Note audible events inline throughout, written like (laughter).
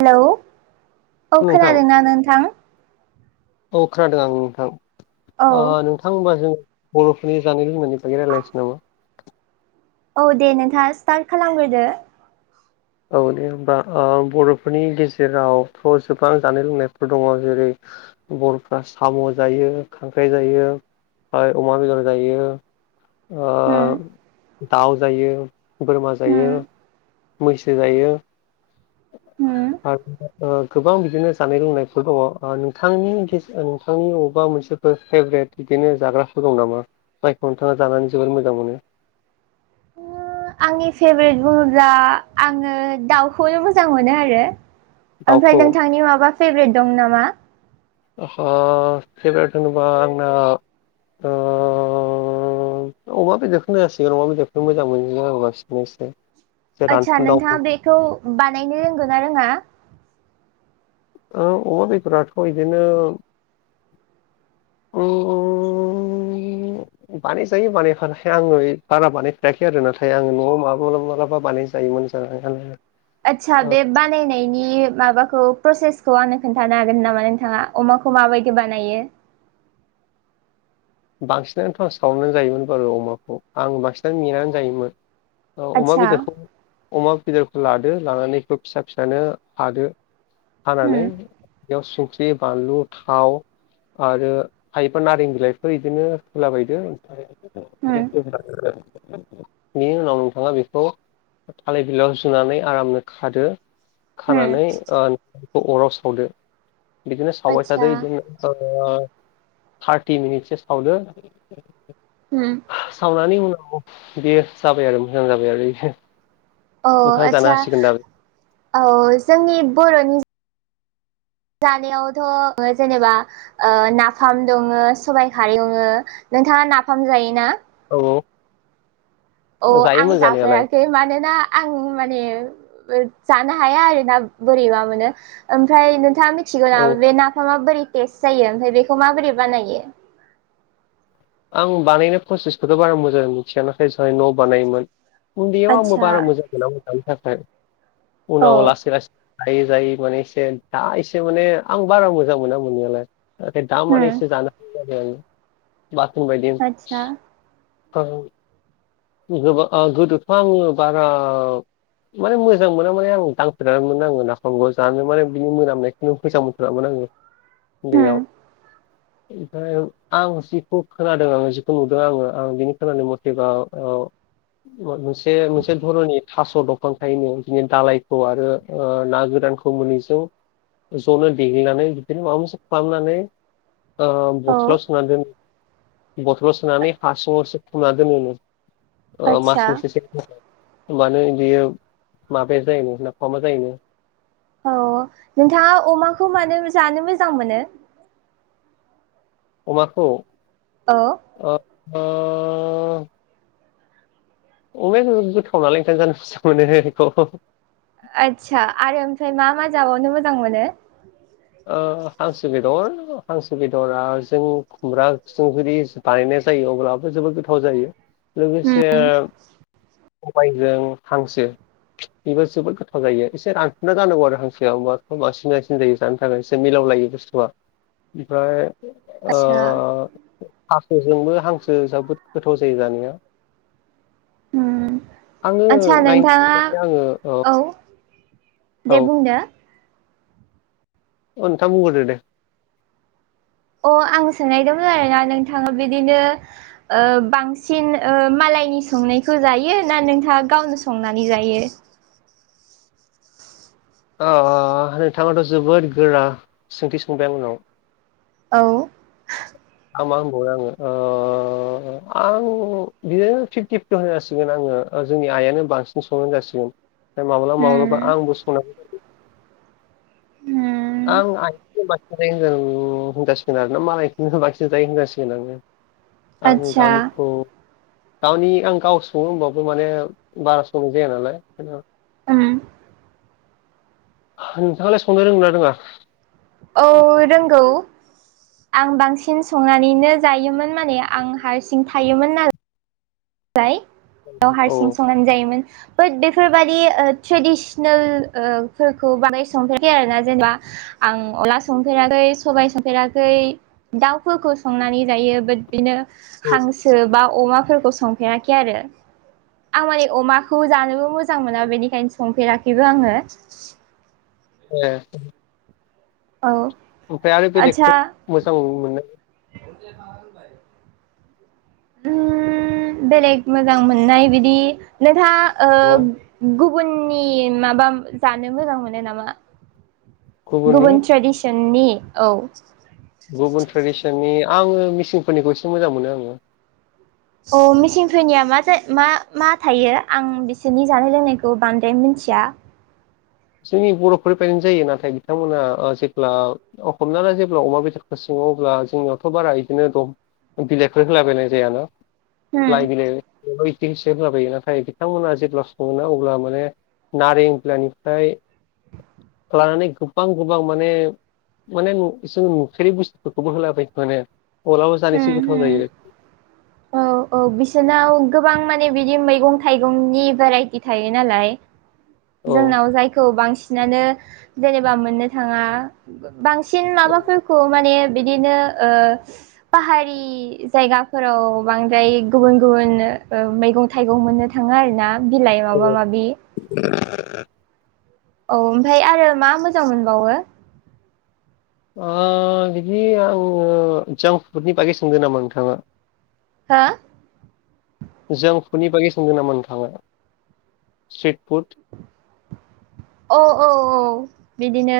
Hello औ नोंथां खोनादोंना नोंथां? औ खोनादों आं नोंथां औ ओ थाङ होनबा जों बर'फोरनि जानाय लोंनायनि बायदि रायलायनोसै नामा? औ दे नोंथाङा स्टार्ट खालामग्रोदो औ दे होनबा ओ बर'फोरनि गेजेरावथ' गोबां जानाय लोंनायफोर दङ जेरै बलफ्रा साम' जायो खांख्राइ जायो। अमा बेदर जायो ओ उम दाउ जायो बोरमा जायो। उम मैसो जायो। होम (unintelligible) ओ गोबां बिदिनो जानाय लोंनायफोर दङ ओ नोंथांनि गेस ओ नोंथांनि अबेबा मोनसे बो फेभरेट बिदिनो जाग्राफोर दं नामा जायखौ नोंथाङा जानानै जोबोर मोजां मोनो आंनि फेभरेट बुङोब्ला आङो दाउखौनो मोजां मोनो आरो ओमफ्राय दाउखौ नोंथांनि माबा फेभरेट दं नामा? ओ फेबरेथ होनोबा आंना ओ अमा बेदरखौनो जासिगोन अमा बेदरखौनो मोजां मोनो आं बांसिन एसे एसे आदसा रानफुनदा अमा नोंथाङा बेखौ बानायनो रोंगोना रोङा औ अबिफ्राथ' बिदिनो अ-अ बानायजायो बानायफाय आङो बारा बानायफेराखै आरो नाथाय आङो न'आव माबा माबलाबा बानायजायोमोन। (unintelligible) (inaudible) आतसा बेबा बानायनायनि माबाखौ प्रसेसखौ आंनो खोन्थानो हागोन नामा नोंथाङा अमाखौ माबायदि बानायो? बांसिनानो फार्स सावनानै जायोमोन बार अमाखौ आं बांसिनानो मेनानै जायोमोन। अमा आदसा बेदरखौ अमा बेदरखौ लादो लानानै बेखौ फिसा फिसानो हादो उम हानानै बेयाव संख्रि बानलु थाव आरो हायोबा नारें बिलाइ हो इदिनो होलाबायदो उम (unintelligible) बेनि उनाव नोंथाङा बेखौ थालिर बिलायाव जुनानै आरामनो खादो उम खानानै ओ नाखौ अराव सावदो बिदिनो सावबाय आदसा थादो बिदिनो ओ थार्टि मिनिटसो सावदो होम सावनानै उनाव बियो जाबाय आरो मोजां जाबाय आरो इयो औ आदसा औ जोंनि बर'नि जानायावथ' जेनेबा ओ नाफाम दङो सबाइ खारै दङो नोंथाङा नाफाम जायोना? औ औ औ आं जायोमोन जानायालाय जाफेराखै मानोना आं माने जानो हाया आरो ना बोरैबा मोनो ओमफ्राय नोंथाङा मि थिगौ औ नामा बे नाफामा माबोरै टेस्ट जायो ओमफ्राय बेखौ माबोरै बानायो आं बानायनाय प्रसेसखौथ' बारा मोजां मिथिया नाथाय जोंहानि न'आव बानायोमोन उन्दैयाव आंबो आतसा बारा मोजां मोनामोन दानि थाखाय औ उनाव लासै लासै जायै जायै माने एसे दा एसे माने आं बारा मोजां मोना मोननायालाय नाथाय दामाने होम एसे जानो हायो आरो आङो बाथोन बायदि आतसा औ गोबा ओ गोदोथ' आङो बारा माने मोजां मोना माने आं दांफेराबोमोन आङो नाफामखौ जानो माने बिनि मोनामनायखौ नो फैसा मोनथारामोन आङो होम उन्दैयाव ओमफ्राय आं जिखौ खोनादों आं जिखौ नुदों आङो आं बिनि खोनानाय मथेबा औ मोनसे मोनसे धरनि थास' दंफां खायोनो बिदिनो दालायखौ आरो ओ ना गोरानखौ मोनैजों ज'नो देग्लिनानै बिदिनो माबा मोनसे खालामनानै ओ औ बथलाव सोना दोनो बथलाव सोनानै हा सिङावसो फबना दोनोनो ओ मास आतसा मोनसेसो होनबानो बियो माबाया जायोनो नाफामा जायोनो औ नोंथाङा अमाखौ मानो जानो मोजां मोनो? अमाखौ औ ओ अमाया गो-गोथाव नालाय ओंखायनो जानो मोजां मोनो बेखौ आदसा आरो ओमफ्राय मा मा जाबावनो मोजां मोनो? ओ हांसो बेदर हांसो बेदरा जों खुमब्रा ओंख्रि बानायनाय जायो अब्लाबो जोबोद गोथाव जायो लोगोसे सबाइजों हांसो बेबो जोबोद गोथाव जायो एसे रानफुनला जानांगौ आरो हांसोआ अमाखौ (unintelligible) जायो। जानो थाखाय एसे मिलाव लायो बुस्थुआ ओमफ्राय ओ आदसा हांसोजोंबो हांसो जाबोद गोथाव जायो जानाया। उम आङो आदसा नाइनटि नोंथाङा माने आङो औ। दे औ बुंदो ओ नोंथां बुंग्रोदो दे अ आं सोंनायदोंमोन आरोना नोंथाङा बिदिनो ओ बांसिन ओ मालायनि संनायखौ जायो ना नोंथाङा गावनो संनानै जायो। ओ नोंथाङाथ' जोबोद गोरा सोंथि सोंबाय आंनाव औ आं मा होनबावो आङो ओ आं बिदिनो फिफ्टि (unintelligible) आङो जोंनि आयानो बांसिन संनाय जासिगोन माब्लाबा माब्लाबा आंबो संनां (unintelligible) आं आदसा गावनिखौ गावनि आं गाव सङो होमबो माने बारा संनाय जाया नालाय जेनबा नोंथाङालाय संनो रोंगोना रोङा? औ रोंगौ। आं बांसिन संनानैनो जायोमोन माने आं हारसिं थायोमोन नाल (unintelligible) औ हारसिं संनानै जायोमोन। बाट बेफोरबादि ट्रेडिसनेल ओ फोरखौ बानाय संफेराखै आरो जेनेबा आं अला संफेराखै सबाय संफेराखै दाउफोरखौ संनानै जायो बाट बिनो औ हांसो बा अमाफोरखौ सं फेराखै आरो आं माने अमाखौ जानोबो मोजां मोना बेनिखायनो सं फेराखैबो आङो ए औ ओमफ्राय आरो आदसा बेलेगखौ मोजां मोननाय (inaudible) उम बेलेग मोजां मोननाय बिदि नोंथाङा ओ दं गुबु गुबुननि माबा जानो मोजां मोनो नामा गुबुननि गुबुन ट्रेदिस चननि औ। गुबुन ट्रेडिसननि आङो मिसिंफोरनिखौ एसे मोजां मोनो आङो। अ मिचिंफोरनिया मा जा मा थायो आं बिसोरनि जानाय लोंनायखौ बांद्राय मिथिया। जोंनि बर'फोरनिफ्रायनो जायो नाथाय बिथांमोना ओ जेब्ला अ हमना ला जेब्ला अमा बेदरखौ सोङो अब्ला जोंनियावथ' बारा बिदिनो दं बिलाइफोर होलाबायनाय जायाना होम लाइ बिलाइ (unintelligible) होलाबायो नाथाय बिथांमोना जेब्ला सङोना अब्ला माने नारें बिलायनिफ्राय लानानै गोबां गोबां माने माने नु जों नुफेरै बुस्थुफोरखौबो होलाबाय माने। अलाबो जानोसै होम गोथाव होम जायो। औ औ बिसोरनाव गोबां माने बिदि मैगं थाइगंनि भेराइटि थायो नालाय। औ जोंनाव जायखौ बांसिनानो जेनेबा मोननो थाङा बांसिन माबाफोरखौ माने बिदिनो ओ पाहारि जायगाफोराव बांद्राय गुबुन गुबुन मैगं थाइगं मोननो थाङो आरोना बिलाइ माबा माबि। ए औ ओमफ्राय आरो मा मोजां मोनबावो? ओ बिदि आङो जांफुटनि बागै सोंदों नामा नोंथाङा? हा? जों फुडनि बागै सोंगोन ना मोन थाङा? स्ट्रिट फुड औ औ औ बिदिनो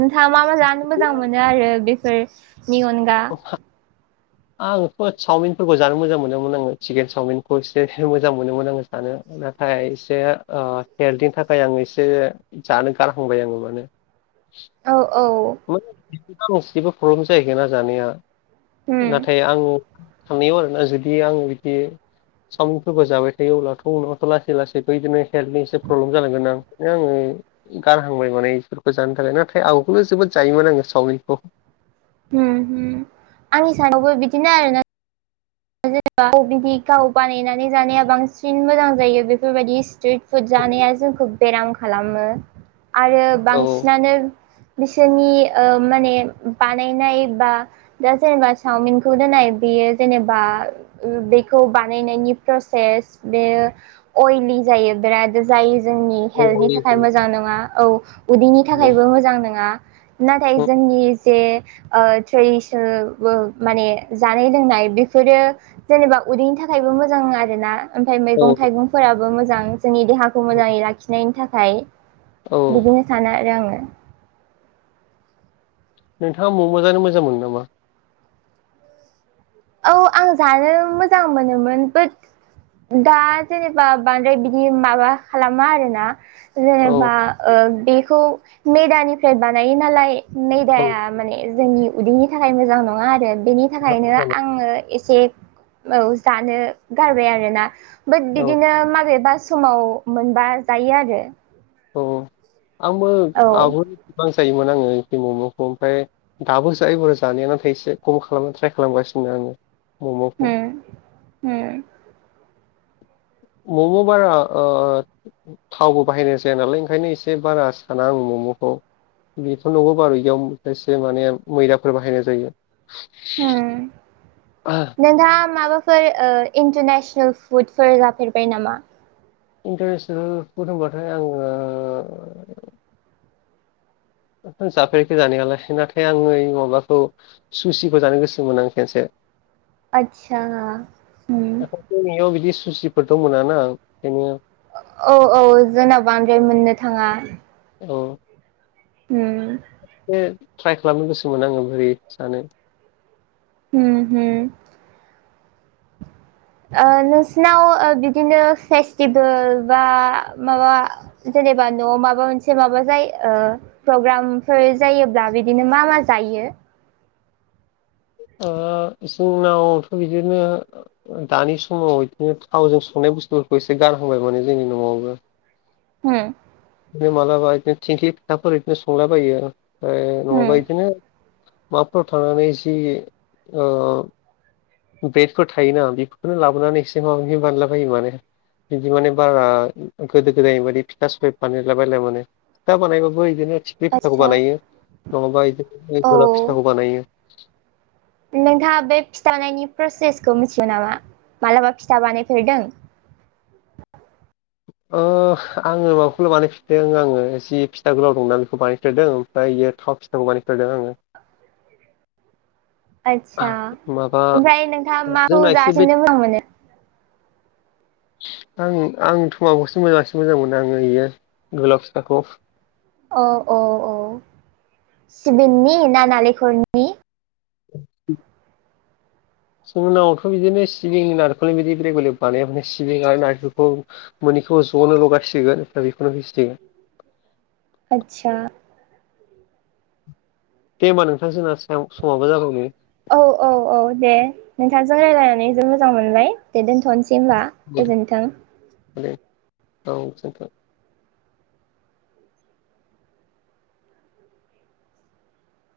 नोंथाङा मा मा जानो मोजां मोनो आरो बेफोरनि अनगा (unintelligible) आंथ' चावमिनफोरखौ जानो मोजां मोनोमोन आङो चिकेन चावमिनखौ एसे मोजां मोनोमोन आङो सानो नाथाय एसे ओ केेल्डनि थाखाय आं एसे जानो गारहांबाय आङो माने। औ औ। (unintelligible) गांसेबो प्रब्लेम जाहैगोन ना जानाया उम नाथाय आं थांनायाव आरोना जुदि आङो बिब्दि सावमिवनफोरबो जाबाय थायो अब्लाथ' उनावथ' लासै लासै बिदिनो हेल्थनि एसे प्रब्लेम जालांगोन आं आङो गारहांबाय माने इफोरखौ जानो थाखाय नाथाय आगोलो जोबोद जायोमोन आङो सावमिखौ। उम्म हम्म आंनि साननायावबो बिदिनो आरोना ओ जेनेबा ननि गाव बानायनानै जानाया बांसिन मोजां जायो बेफोरबायदि स्ट्रिट फुुद जानाया जोंखौ बेराम खालामो। आरो औ बांसिनानो बिसोरनि ओ माने बानायनाय बा दा जेनेबा चावमिनखौनो नाय बेयो जेनेब बा ओ बेखौ बानायनायनि प्रसेस बेयो अइलि जायो बेराद जायो जोंनि औ हेल्थनि थाखाय मोजां नंङा औ। उदैनि थाखायबो मोजां नोंङा नाथाय औ जोंनि जे ओ थैसोबो माने जानाय लोंनाय बि फोरो जेनेबा उदैनि थाखायबो मोजां आरोना ओमफाय औ मैगं थाइगंफोराबो मोजां। जोंनि देहाखौ मोजांङै लाखिनायनि थाखाय औ बिदिनो सानो आरो आंङो। नोंथांङा म' म' जानो मोजां मोनो नामा? औ आं जानो मोजां मोनोमोन बोट दा जेनेबा बांद्राय बिदि माबा खालामा आरोना औ जेनेबा ओ बेखौ मेदानिफ्राय बानायो नालाय औ मेदाया माने जोंनि उदैनि थाखाय मोजां नंङा आरो बेनि थाखायनो मोजांमोन आंङो एसे औ जानो गारबाय आरोना। बोट औ बिदिनो माबेबा समाव मोनबा जायो आरो। औ आंबो औ आवगोल गोबां जायोमोन आंङो इदि मम'खौ ओमफाय दाबो जायो बोरोय जानाया नाथाय एसे खम खालामनो ट्राय खालामगासिनो आंङो मम'खौ। उम। मम' बारा ओ थावबो बाहायनाय जाया नालाय ओंखायनो एसे बारा साना आं मम'खौ। बेथ नंगौ बारु इयावबो एसे माने मैदाफोर बाहायनाय जायो। उम नोंथांङा माबाफो फोर ओ इन्टारनेसनेल फुडफोर जाफेरबाय नामा? इन्टारनेसनेल फुड होमबाथाय आंङो जाफेराखै जानायालाय नाथाय आंङो माबाखौ सुसिखौ जानो गोसोमोन आं खेनसे‌। आदसा उम। दाथ' जोंनियाव बिदि सुसिफोरथ' मोनाना ओंखायनो औ औ जोंनाव बांद्राय मोननो थांङा। औ। उम। इदिनो ट्राइ खालामनो गोसोमोन आंङो बोरै सानो उम हो ओ नोंसिनाव ओ बिदिनो फेस्टिभोल बा माबा जेनेबा न'आव माबा मोनसे माबा जायो ओ प्रग्रामफोर जायोब्ला बिदिनो मा मा जायो ओ जोंनावथ' बिदिनो ओ ओ दानि समाव इदिनो थावजों संनाय बुस्थुफोरखौ एसे गारहांबाय माने जोंनि न'आवबो। उम टाइमा जाबाय इदिनो थिंख्लि फिथाफोर इदिनो संलाबायो ओमफ्राय उम नङाबा इदिनो माबाफ्राव थांनानै जि ओ बेडफोर थायोना बिखौनो लाबोनानै एसे माबा माबि बानायला बायो माने। इदि माने बारा गोदो गोदायनि बायदि फिथा सौराय बानायला बायला माने। फिथा बानायबाबो इदिनो थिख्लि फिथाखौ आदसा बानायो नंङाबा इदिनो औ गोलाव फिथाखौ बानायो। नोंथांङा बे फिथानायनि प्रसेसखौ मिथियो नामा मालाबा फिथा बानायफेरदों। ओ आंङो माबाखौल' बानायफिदों आंङो जि फिथा गोलाव दंना बेखौ बानायफिरदों। फ्राय इयो थाव फिथाखौ बानायफेरदों आंङो। आदसा माबा ओमफाय नोंथांङा माखौ जोंना एसे बे जासिननो मोजां मोनो? आं आंथ माखौसो मोजाङांसो मोजां मोनो आङो इयो गोलाव फिथाखौ। औ औ औ सिबिननि ना नालेंखरनि (unintelligible) से उनावथ' बिदिनो सिबिंनि नारखलनि बिदि रेगुले बानाया सिबिं आरो नारखिलखौ मोनिखौ ज'नो लगायसिगोन दा बेखौनो होसिगोन आदसा दे होमबा नोंथां जोंना सायाव समाबो जागौबाय औ औ औ दे नोंथांजों रायलायनानै जोबोर मोजां मोनबाय दे दोनथ'नोसै होमबा गुर गोजोन्थों माने औ थिंख्लां